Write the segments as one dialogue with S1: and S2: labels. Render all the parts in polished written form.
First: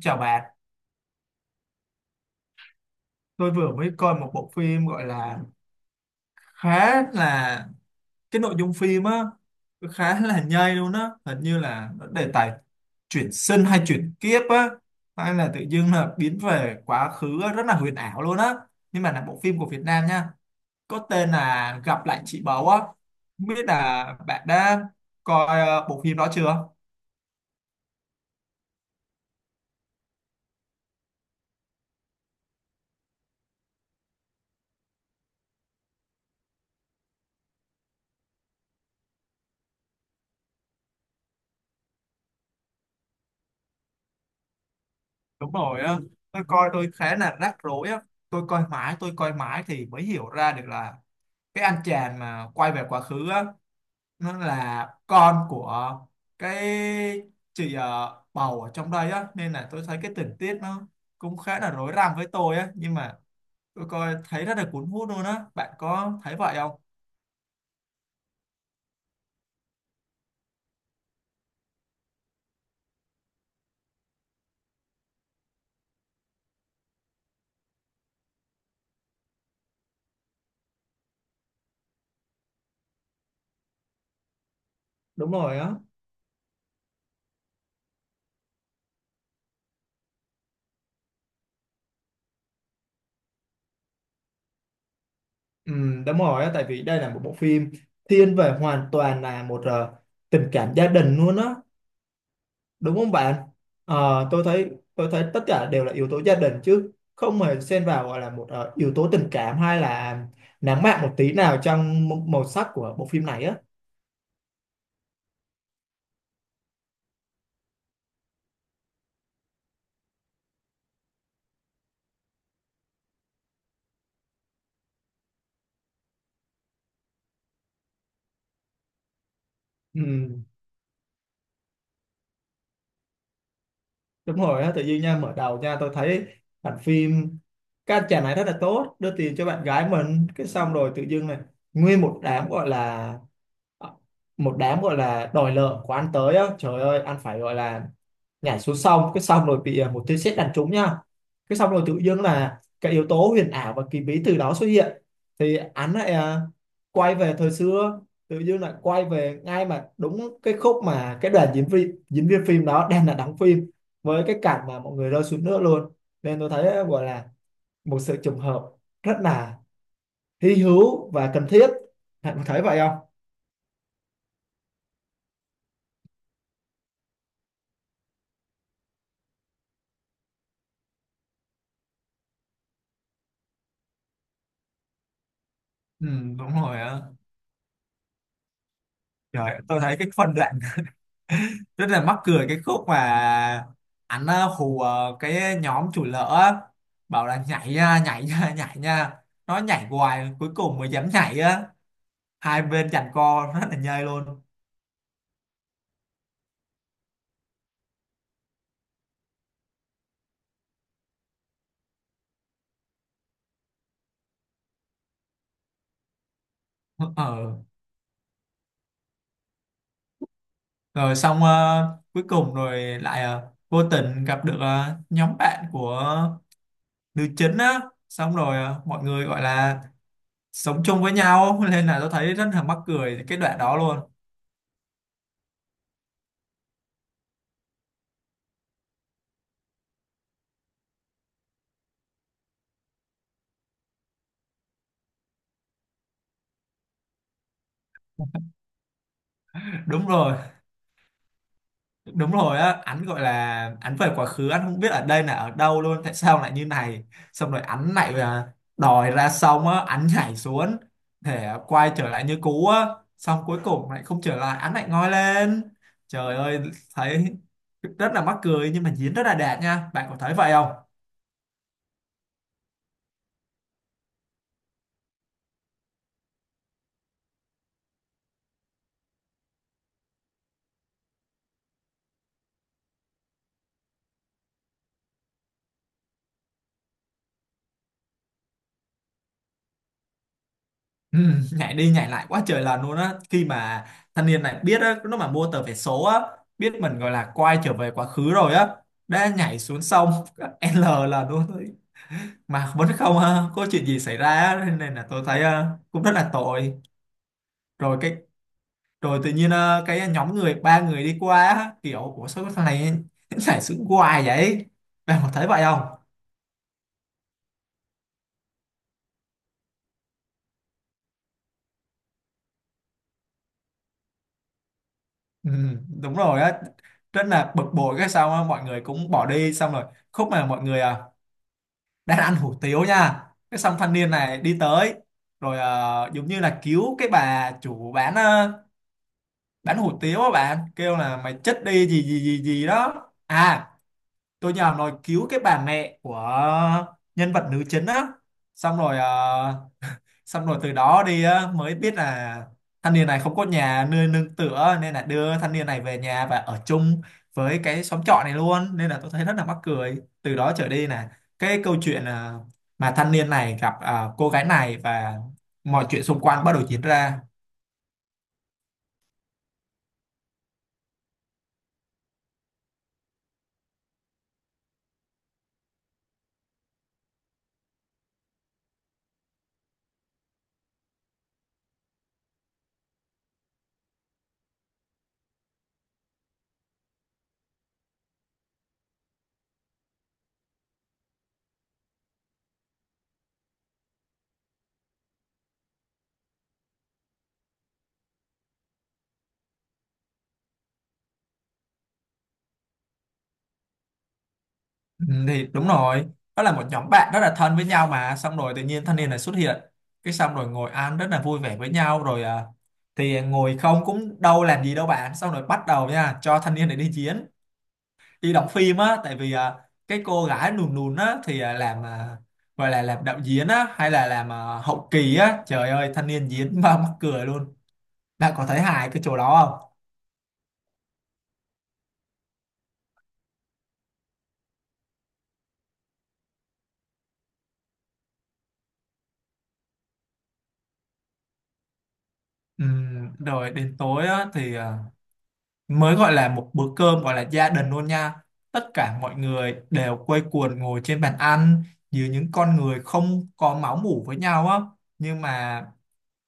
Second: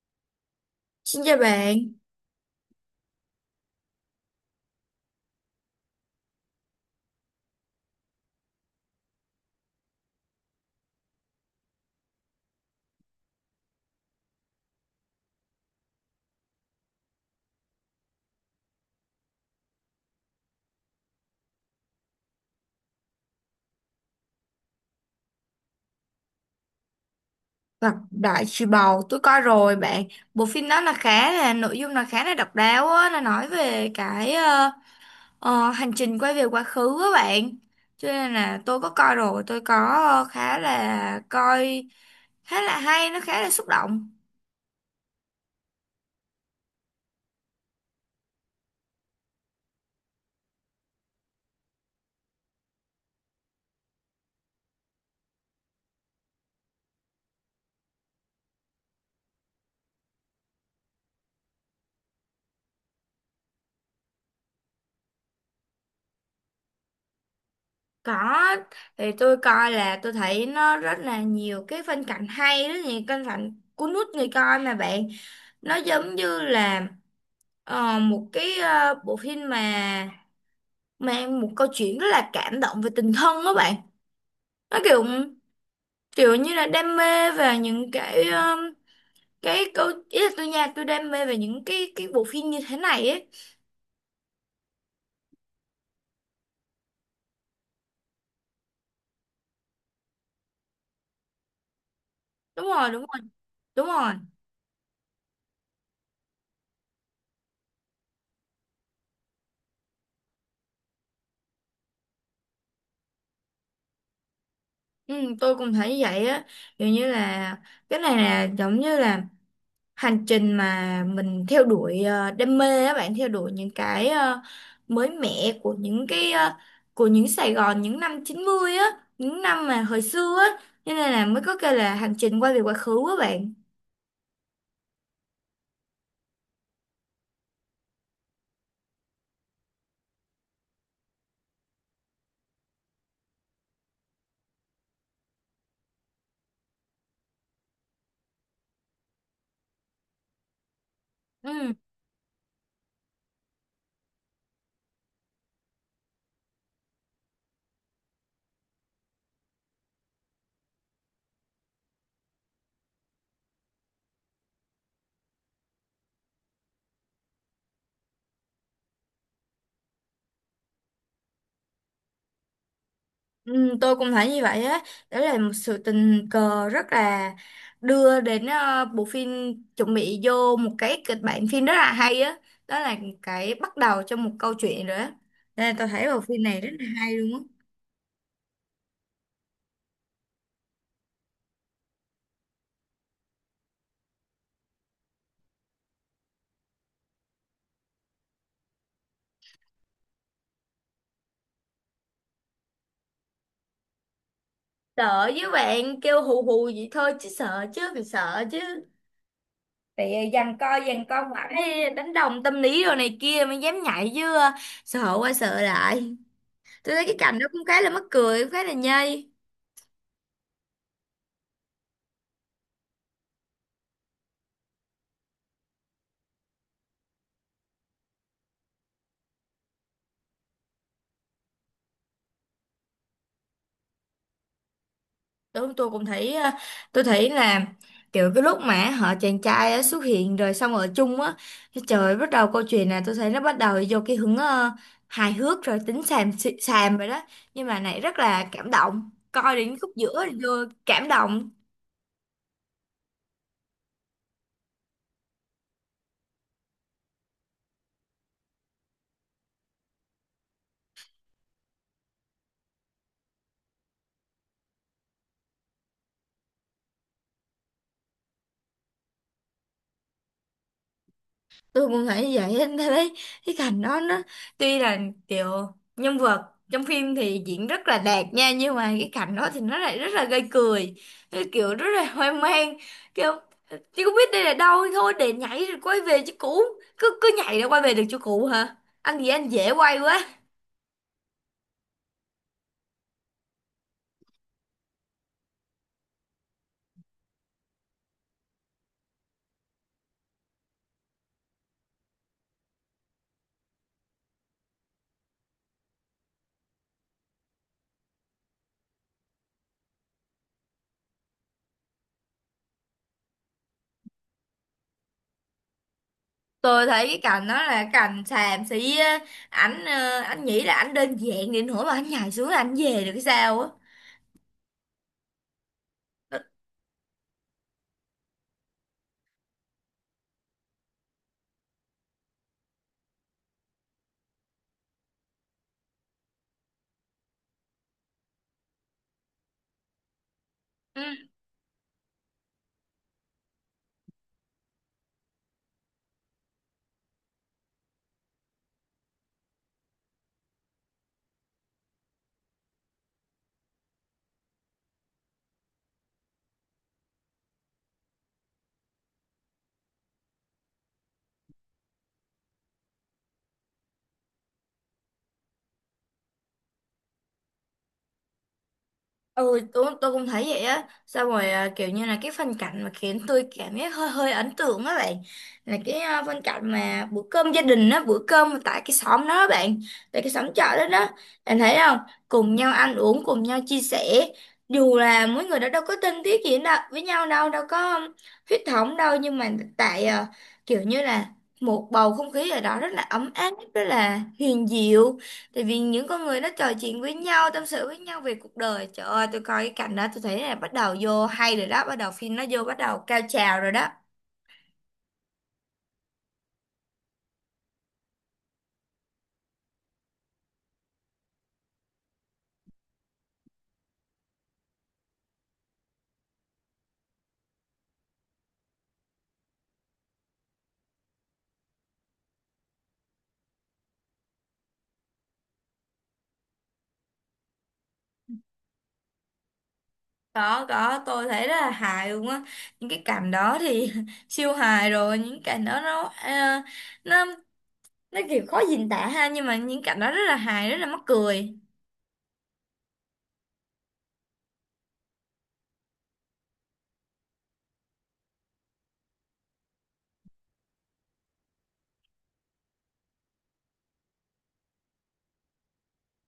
S1: Chào bạn,
S2: Xin chào bạn,
S1: tôi vừa mới coi một bộ phim gọi là khá là cái nội dung phim á, khá là nhây luôn á. Hình như là nó đề tài chuyển sinh hay chuyển kiếp á, hay là tự dưng là biến về quá khứ á, rất là huyền ảo luôn á. Nhưng mà là bộ phim của Việt Nam nha, có tên là Gặp lại chị Báu á. Không biết là bạn đã coi bộ phim đó chưa?
S2: Lạc Đại Trùy Bầu, tôi coi rồi bạn. Bộ phim đó là khá là nội dung là khá là độc đáo á, nó nói về cái hành trình quay về quá khứ á bạn. Cho nên là tôi có coi rồi, tôi có khá là coi khá là hay, nó khá là xúc động.
S1: Đúng rồi á, tôi coi, khá là rắc rối á, tôi coi mãi thì mới hiểu ra được là cái anh chàng mà quay về quá khứ á nó là con của cái chị bầu ở trong đây á, nên là tôi thấy cái tình tiết nó cũng khá là rối rắm với tôi á, nhưng mà tôi coi thấy rất là cuốn hút luôn á. Bạn có thấy vậy không?
S2: Có. Thì tôi coi là tôi thấy nó rất là nhiều cái phân cảnh hay, rất nhiều phân cảnh cuốn hút người coi mà bạn. Nó giống như là một cái bộ phim mà mang một câu chuyện rất là cảm động về tình thân đó bạn, nó kiểu
S1: Đúng rồi á.
S2: kiểu như là đam mê về những cái câu ý là tôi nha, tôi đam mê về những cái bộ phim như thế này ấy.
S1: Ừ, đúng rồi á, tại vì đây là một bộ phim thiên về hoàn toàn là một tình cảm gia đình luôn á.
S2: Đúng rồi,
S1: Đúng
S2: đúng
S1: không
S2: rồi,
S1: bạn?
S2: đúng rồi.
S1: Ờ, tôi thấy tất cả đều là yếu tố gia đình chứ không hề xen vào gọi là một yếu tố tình cảm hay là nắng mạng một tí nào trong màu sắc của bộ phim này á.
S2: Ừ, tôi cũng thấy như vậy á, kiểu như là cái này là giống như là hành trình mà mình theo đuổi đam mê á bạn, theo đuổi những cái mới mẻ của những cái của những Sài Gòn những năm 90 á, những năm mà hồi
S1: Ừ,
S2: xưa á, cho nên là mới có kêu là hành trình quay về quá khứ á bạn.
S1: đúng rồi á. Tự nhiên nha, mở đầu nha, tôi thấy bản phim các anh chàng này rất là tốt, đưa tiền cho bạn gái mình, cái xong rồi tự dưng này nguyên một đám gọi là ờ, một đám gọi là đòi nợ của anh tới á. Trời ơi, anh phải gọi là nhảy xuống sông, cái xong rồi bị một tia sét đánh trúng nha. Cái xong
S2: Ừ,
S1: rồi tự dưng là cái yếu tố huyền ảo và kỳ bí từ đó xuất hiện, thì anh lại quay về thời xưa, tự dưng lại quay về ngay mà đúng cái khúc mà cái đoàn diễn viên phim đó đang là đóng phim với cái cảnh mà mọi người rơi xuống nước luôn. Nên tôi thấy gọi là một sự trùng hợp rất là hy hữu và cần thiết. Bạn có thấy vậy không?
S2: ừ, tôi cũng thấy như vậy á. Đó là một sự tình cờ rất là đưa đến bộ phim chuẩn bị vô một cái kịch bản phim rất là hay á, đó là cái bắt đầu cho một câu chuyện rồi á, nên là tôi
S1: Ừ,
S2: thấy bộ phim
S1: đúng
S2: này rất
S1: rồi
S2: là
S1: á.
S2: hay luôn á.
S1: Trời, tôi thấy cái phân đoạn rất là mắc cười cái khúc mà anh hù cái nhóm chủ lỡ á, bảo là nhảy nha, nhảy nha nhảy nha, nó nhảy hoài cuối cùng mới dám nhảy á, hai bên giằng co rất là nhây luôn.
S2: Sợ với bạn kêu hù hù vậy thôi chứ sợ chứ, mình sợ chứ. Thì giằng co mãi. Ê, đánh đồng tâm lý rồi này kia mới dám nhảy chứ, sợ qua sợ lại. Tôi thấy cái cảnh đó
S1: Ờ,
S2: cũng khá là mắc cười, cũng khá là nhây.
S1: rồi xong cuối cùng rồi lại vô tình gặp được nhóm bạn của nữ chính á, xong rồi mọi người gọi là sống chung với nhau nên là tôi thấy rất là mắc cười cái đoạn đó luôn.
S2: Tôi cũng thấy tôi thấy là kiểu cái lúc mà họ chàng trai á xuất hiện rồi xong ở chung á, cái trời bắt đầu câu chuyện là tôi thấy nó bắt đầu vô cái hướng hài hước rồi tính xàm rồi đó, nhưng mà này rất là cảm động, coi đến khúc
S1: Đúng
S2: giữa
S1: rồi,
S2: thì vô cảm động.
S1: đúng rồi á. Anh gọi là anh về quá khứ, anh không biết ở đây là ở đâu luôn, tại sao lại như này, xong rồi anh lại đòi ra, xong á anh nhảy xuống để quay trở lại như cũ á, xong cuối cùng lại không trở lại, anh lại ngoi lên. Trời ơi, thấy rất là mắc cười nhưng mà diễn rất là đẹp nha. Bạn có thấy vậy không?
S2: Tôi cũng nghĩ vậy em thấy cái cảnh đó nó tuy là kiểu nhân vật trong phim thì diễn rất là đạt nha, nhưng mà cái cảnh đó thì nó lại rất là gây cười. Cái kiểu rất là hoang mang, kiểu chứ không biết đây là đâu, thôi để nhảy rồi quay về chỗ cũ. Cứ cứ nhảy rồi quay về được chỗ cũ hả? Anh gì anh dễ quay quá.
S1: Ừ, nhảy đi nhảy lại quá trời lần luôn á, khi mà thanh niên này biết á lúc mà mua tờ vé số á, biết mình gọi là quay trở về quá khứ rồi á, đã nhảy xuống sông L là luôn, mà vẫn không có chuyện gì xảy ra á, nên là tôi thấy cũng rất là tội. Rồi cái, rồi tự nhiên cái nhóm người ba người đi qua á, kiểu của số thằng này giải sự hoài vậy. Bạn có thấy vậy không?
S2: Tôi thấy cái cảnh đó là cảnh xàm xí á. Anh nghĩ là ảnh đơn giản đến nỗi mà anh nhảy xuống là anh về được cái sao á?
S1: Ừ, đúng rồi á, rất là bực bội cái sao á, mọi người cũng bỏ đi, xong rồi khúc mà mọi người đang ăn hủ tiếu nha, cái xong thanh niên này đi tới, rồi giống như là cứu cái bà chủ bán bán hủ tiếu á, bạn kêu là
S2: Ừ.
S1: mày chết đi gì gì gì gì đó. À, tôi nhớ nói cứu cái bà mẹ của nhân vật nữ chính á, xong rồi xong rồi từ đó đi á, mới biết là thanh niên này không có nhà nơi nương tựa, nên là đưa thanh niên này về nhà và ở chung với cái xóm trọ này luôn, nên là tôi thấy rất là mắc cười. Từ đó trở đi là cái câu chuyện mà thanh niên này gặp cô gái này và mọi chuyện xung quanh bắt đầu diễn ra.
S2: Ừ, tôi cũng thấy vậy á. Sao rồi à, kiểu như là cái phân cảnh mà khiến tôi cảm giác hơi hơi ấn tượng á bạn. Là cái phân cảnh mà bữa cơm gia đình á, bữa cơm tại cái xóm đó á bạn, tại cái xóm chợ đó đó. Bạn thấy không? Cùng nhau ăn uống, cùng nhau chia sẻ. Dù là mỗi người đó đâu có thân thiết gì đâu, với nhau đâu, đâu có huyết thống đâu. Nhưng mà tại kiểu như là một bầu không khí ở đó rất là ấm áp, rất là hiền diệu. Tại vì những con người nó trò chuyện với nhau, tâm sự với nhau về cuộc đời. Trời ơi, tôi coi cái cảnh đó tôi thấy là bắt đầu vô hay rồi đó, bắt đầu phim nó vô bắt đầu cao trào rồi đó.
S1: Ừ, thì đúng rồi, đó là một nhóm bạn rất là thân với nhau, mà xong rồi tự nhiên thanh niên này xuất hiện, cái xong rồi ngồi ăn rất là vui vẻ với nhau rồi thì ngồi không cũng đâu làm gì đâu bạn, xong rồi bắt đầu nha cho thanh niên này đi chiến, đi đóng phim á, tại vì cái cô gái lùn lùn á thì làm gọi là làm đạo diễn á, hay là làm hậu kỳ á. Trời ơi, thanh niên diễn mà mắc cười luôn. Bạn có thấy hài cái chỗ đó không?
S2: Có, tôi thấy rất là hài luôn á. Những cái cảnh đó thì siêu hài rồi, những cảnh đó nó nó nó kiểu khó diễn tả ha, nhưng mà những cảnh đó rất là hài, rất là mắc cười.
S1: Rồi đến tối á thì mới gọi là một bữa cơm gọi là gia đình luôn nha, tất cả mọi người đều quây quần ngồi trên bàn ăn, dưới những con người không có máu mủ với nhau á, nhưng mà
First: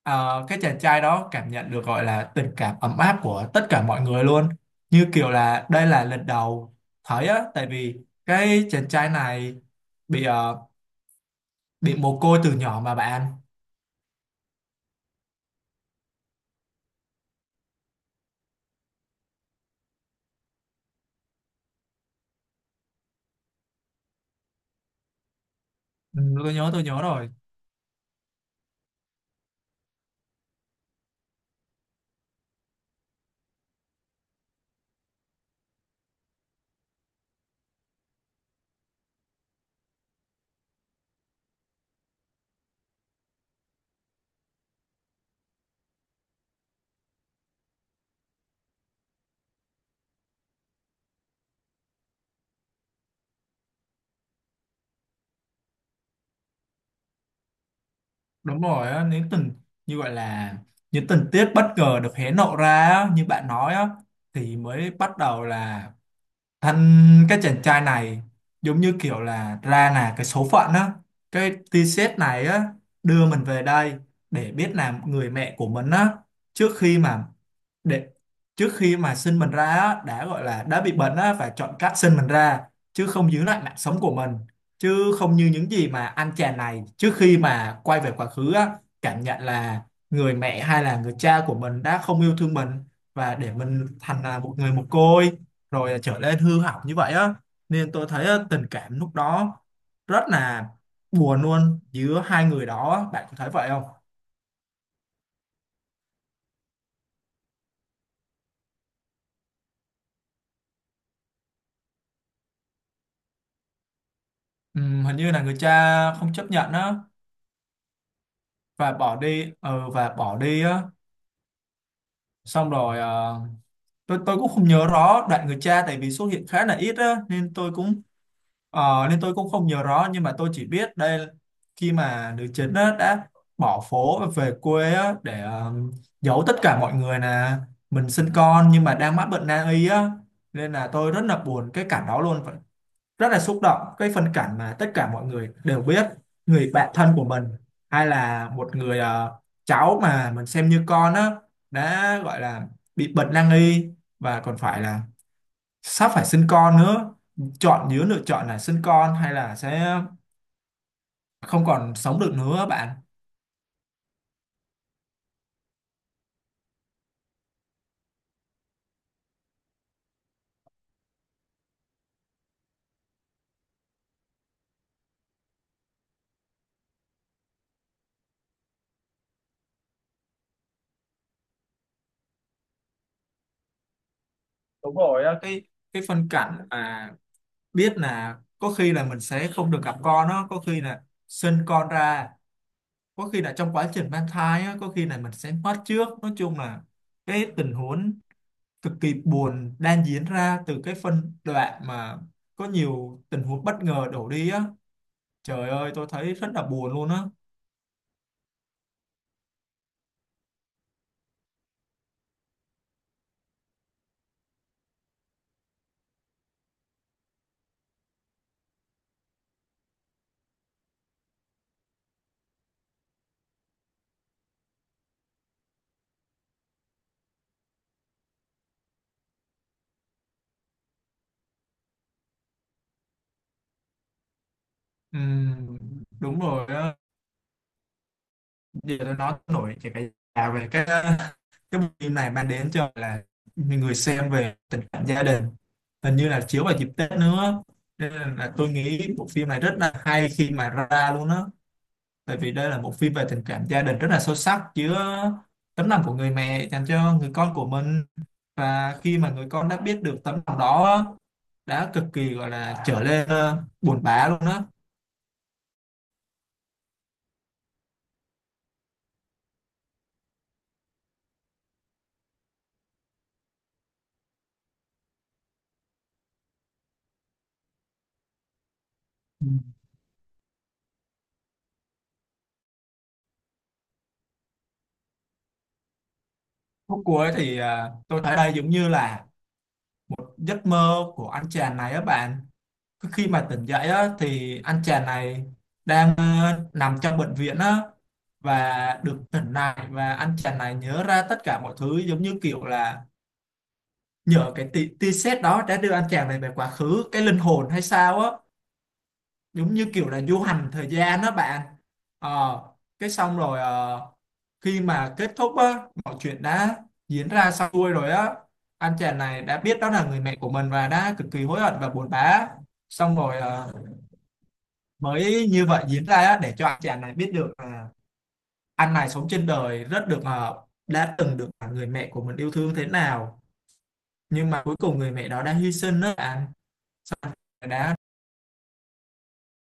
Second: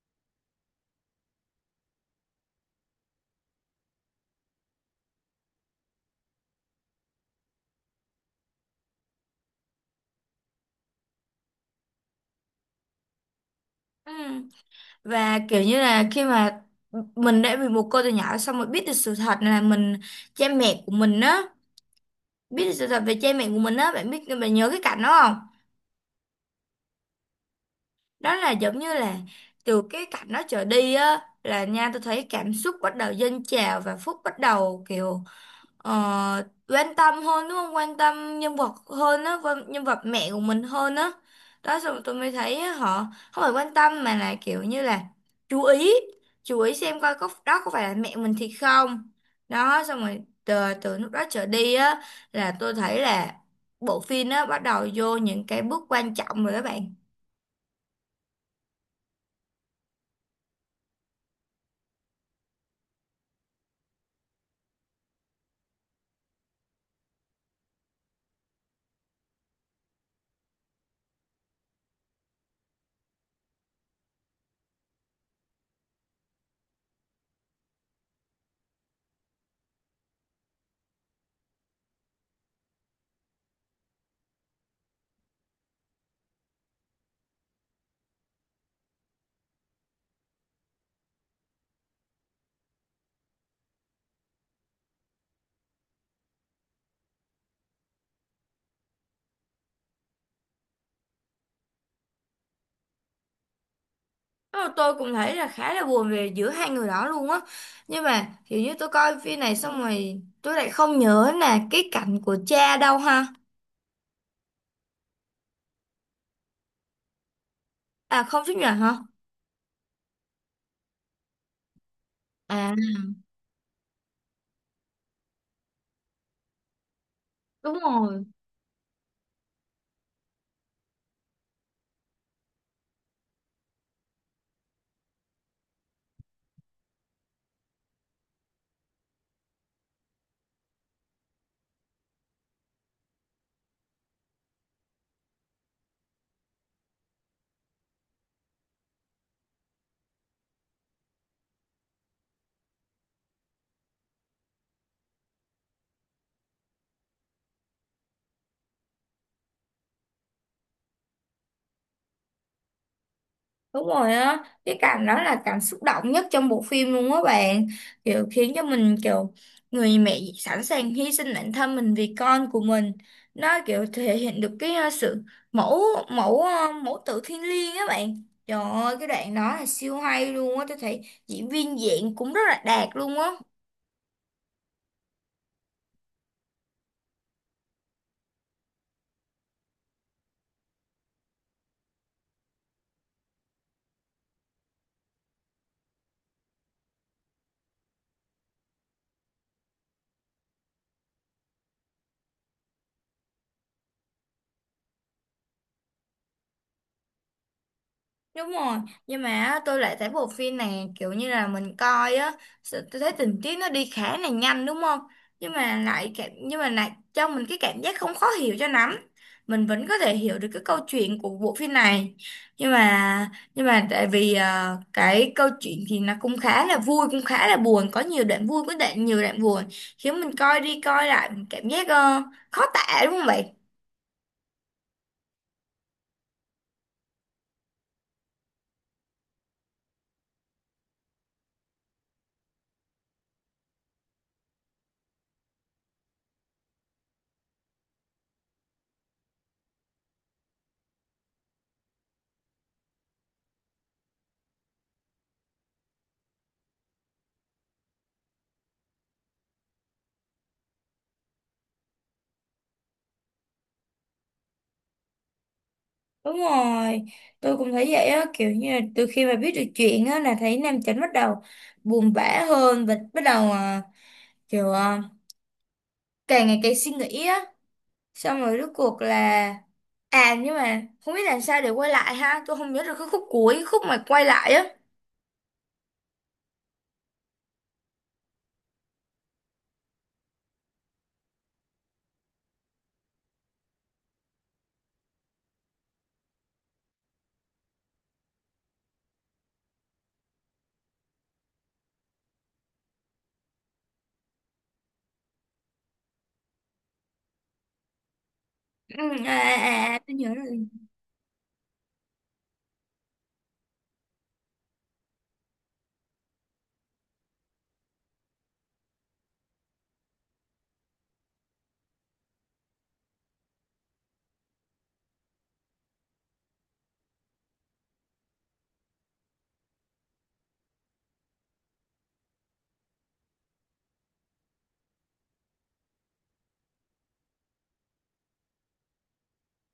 S1: cái chàng trai đó cảm nhận được gọi là tình cảm ấm áp của tất cả mọi người luôn, như kiểu là đây là lần đầu thấy á, tại vì cái chàng trai này bị bị mồ côi từ nhỏ mà bạn.
S2: Ừ. Và kiểu như là khi mà mình đã bị một cô từ nhỏ xong rồi biết được sự thật là mình, cha mẹ của mình á, biết được sự thật về cha mẹ của mình á, bạn biết, bạn nhớ cái cảnh đó không?
S1: Ừ, tôi nhớ rồi.
S2: Đó là giống như là từ cái cảnh đó trở đi á là nha, tôi thấy cảm xúc bắt đầu dâng trào và Phúc bắt đầu kiểu ờ, quan tâm hơn, đúng không? Quan tâm nhân vật hơn á, nhân vật mẹ của mình hơn á. Đó xong rồi tôi mới thấy á, họ không phải quan tâm mà là kiểu như là chú ý, chú ý xem coi có đó có phải là mẹ mình thì không. Đó xong rồi từ lúc đó trở đi á là tôi thấy là bộ phim á bắt đầu vô những cái bước quan trọng rồi các bạn.
S1: Đúng rồi á, nếu tình như gọi là những tình tiết bất ngờ được hé lộ ra á, như bạn nói á, thì mới bắt đầu là thằng cái chàng trai này giống như kiểu là ra là cái số phận á, cái t-shirt này á đưa mình về đây để biết là người mẹ của mình á, trước khi mà để trước khi mà sinh mình ra á, đã gọi là đã bị bệnh á và chọn cách sinh mình ra chứ không giữ lại mạng sống của mình, chứ không như những gì mà anh chàng này trước khi mà quay về quá khứ á cảm nhận là người mẹ hay là người cha của mình đã không yêu thương mình và để mình thành là một người mồ côi rồi trở nên hư hỏng như vậy á. Nên tôi thấy á, tình cảm lúc đó rất là buồn luôn giữa hai người đó á. Bạn có thấy vậy không?
S2: Ờ, tôi cũng thấy là khá là buồn về giữa hai người đó luôn á, nhưng mà kiểu như tôi coi phim này xong rồi tôi lại không nhớ là cái cảnh của cha đâu ha.
S1: Hình như là người cha không chấp nhận á
S2: À, không chấp nhận
S1: và
S2: hả?
S1: bỏ đi, và bỏ đi á, xong
S2: À,
S1: rồi ờ, tôi cũng không nhớ rõ đoạn người cha, tại vì xuất hiện khá là ít á nên tôi
S2: đúng
S1: cũng
S2: rồi.
S1: ờ, nên tôi cũng không nhớ rõ. Nhưng mà tôi chỉ biết đây, khi mà nữ chính á, đã bỏ phố và về quê á, để giấu tất cả mọi người là mình sinh con nhưng mà đang mắc bệnh nan y á, nên là tôi rất là buồn cái cảnh đó luôn. Rất là xúc động cái phân cảnh mà tất cả mọi người đều biết người bạn thân của mình hay là một người cháu mà mình xem như con á đã gọi là bị bệnh nan y và còn phải là sắp phải sinh con nữa, chọn giữa lựa chọn là sinh con hay là sẽ không còn sống được nữa bạn.
S2: Đúng rồi á, cái cảm đó là cảm xúc động nhất trong bộ phim luôn á bạn. Kiểu khiến cho mình kiểu người mẹ sẵn sàng hy sinh bản thân mình vì con của mình. Nó kiểu thể hiện được cái sự mẫu mẫu ờ, mẫu tử thiêng liêng á bạn. Trời ơi, cái đoạn đó là siêu hay luôn á, tôi thấy diễn viên diễn cũng rất là đạt luôn á.
S1: Đúng rồi á, cái phân cảnh mà biết là có khi là mình sẽ không được gặp con đó, có khi là sinh con ra, có khi là trong quá trình mang thai á, có khi là mình sẽ mất trước, nói chung là cái tình huống cực kỳ buồn đang diễn ra từ cái phân đoạn mà có nhiều tình huống bất ngờ đổ đi á. Trời ơi, tôi thấy rất là buồn luôn á.
S2: Đúng rồi, nhưng mà á, tôi lại thấy bộ phim này kiểu như là mình coi á, tôi thấy tình tiết nó đi khá là nhanh, đúng không? Nhưng mà lại cho mình cái cảm giác không khó hiểu cho lắm. Mình vẫn có thể hiểu được cái câu chuyện của bộ phim này. Nhưng mà nhưng mà tại vì cái câu chuyện thì nó cũng khá là vui, cũng khá là buồn, có nhiều đoạn vui, có đoạn nhiều đoạn buồn, khiến mình coi đi coi lại mình cảm giác khó tả, đúng không vậy?
S1: Ừm, đúng rồi á. Điều đó nó nổi cái à, về cái bộ phim này mang đến cho, là, người xem về tình cảm gia đình, hình như là chiếu vào dịp Tết nữa, nên là tôi nghĩ bộ phim này rất là hay khi mà ra luôn á. Tại vì đây là một phim về tình cảm gia đình rất là sâu sắc, chứa tấm lòng của người mẹ dành cho người con của mình. Và khi mà người con đã biết được tấm lòng đó á, đã cực kỳ, gọi là, trở lên, buồn bã luôn á.
S2: Đúng rồi, tôi cũng thấy vậy á, kiểu như là từ khi mà biết được chuyện á là thấy Nam Chánh bắt đầu buồn bã hơn và bắt đầu kiểu càng ngày càng suy nghĩ á, xong rồi rốt cuộc là
S1: Ừm,
S2: à, nhưng mà không biết làm sao để quay lại ha, tôi không nhớ được cái khúc cuối, khúc mà quay lại á.
S1: khúc cuối thì, tôi thấy đây giống như là giấc mơ của anh chàng này á bạn. Cứ khi mà tỉnh dậy á thì anh chàng này đang nằm trong bệnh viện á và được tỉnh lại, và anh chàng này nhớ ra tất cả mọi thứ, giống như kiểu là nhờ cái tia tia sét đó đã đưa anh chàng này về quá khứ, cái linh hồn hay sao á,
S2: Ừ,
S1: giống như kiểu
S2: tôi
S1: là
S2: nhớ
S1: du
S2: rồi.
S1: hành thời gian đó bạn. Ờ, cái xong rồi khi mà kết thúc á mọi chuyện đã diễn ra xong xuôi rồi á, anh chàng này đã biết đó là người mẹ của mình và đã cực kỳ hối hận và buồn bã, xong rồi mới như vậy diễn ra á để cho anh chàng này biết được là anh này sống trên đời rất được đã từng được người mẹ của mình yêu thương thế nào, nhưng mà cuối cùng người mẹ đó đã hy sinh đó bạn, đã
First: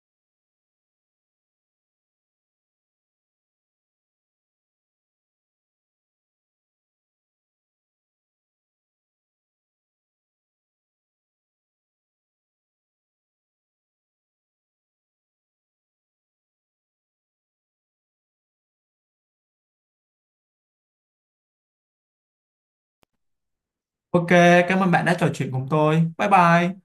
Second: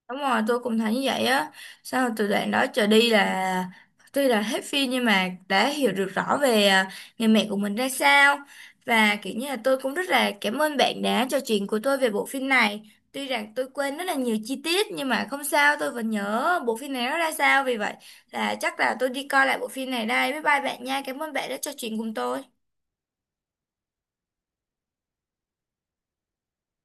S2: Đúng rồi, tôi cũng thấy như vậy á. Sau từ đoạn đó trở đi là tuy là hết phim nhưng mà đã hiểu được rõ về người mẹ của mình ra sao. Và kiểu như là tôi cũng rất là cảm ơn bạn đã trò chuyện của tôi về bộ phim này. Tuy rằng tôi quên rất là nhiều chi tiết nhưng mà không sao, tôi vẫn nhớ bộ phim này nó ra sao. Vì vậy là chắc là tôi đi coi lại bộ phim này đây. Bye bye bạn nha. Cảm ơn bạn đã trò chuyện cùng tôi.
S1: ok. Cảm ơn bạn đã trò chuyện cùng tôi, bye bye.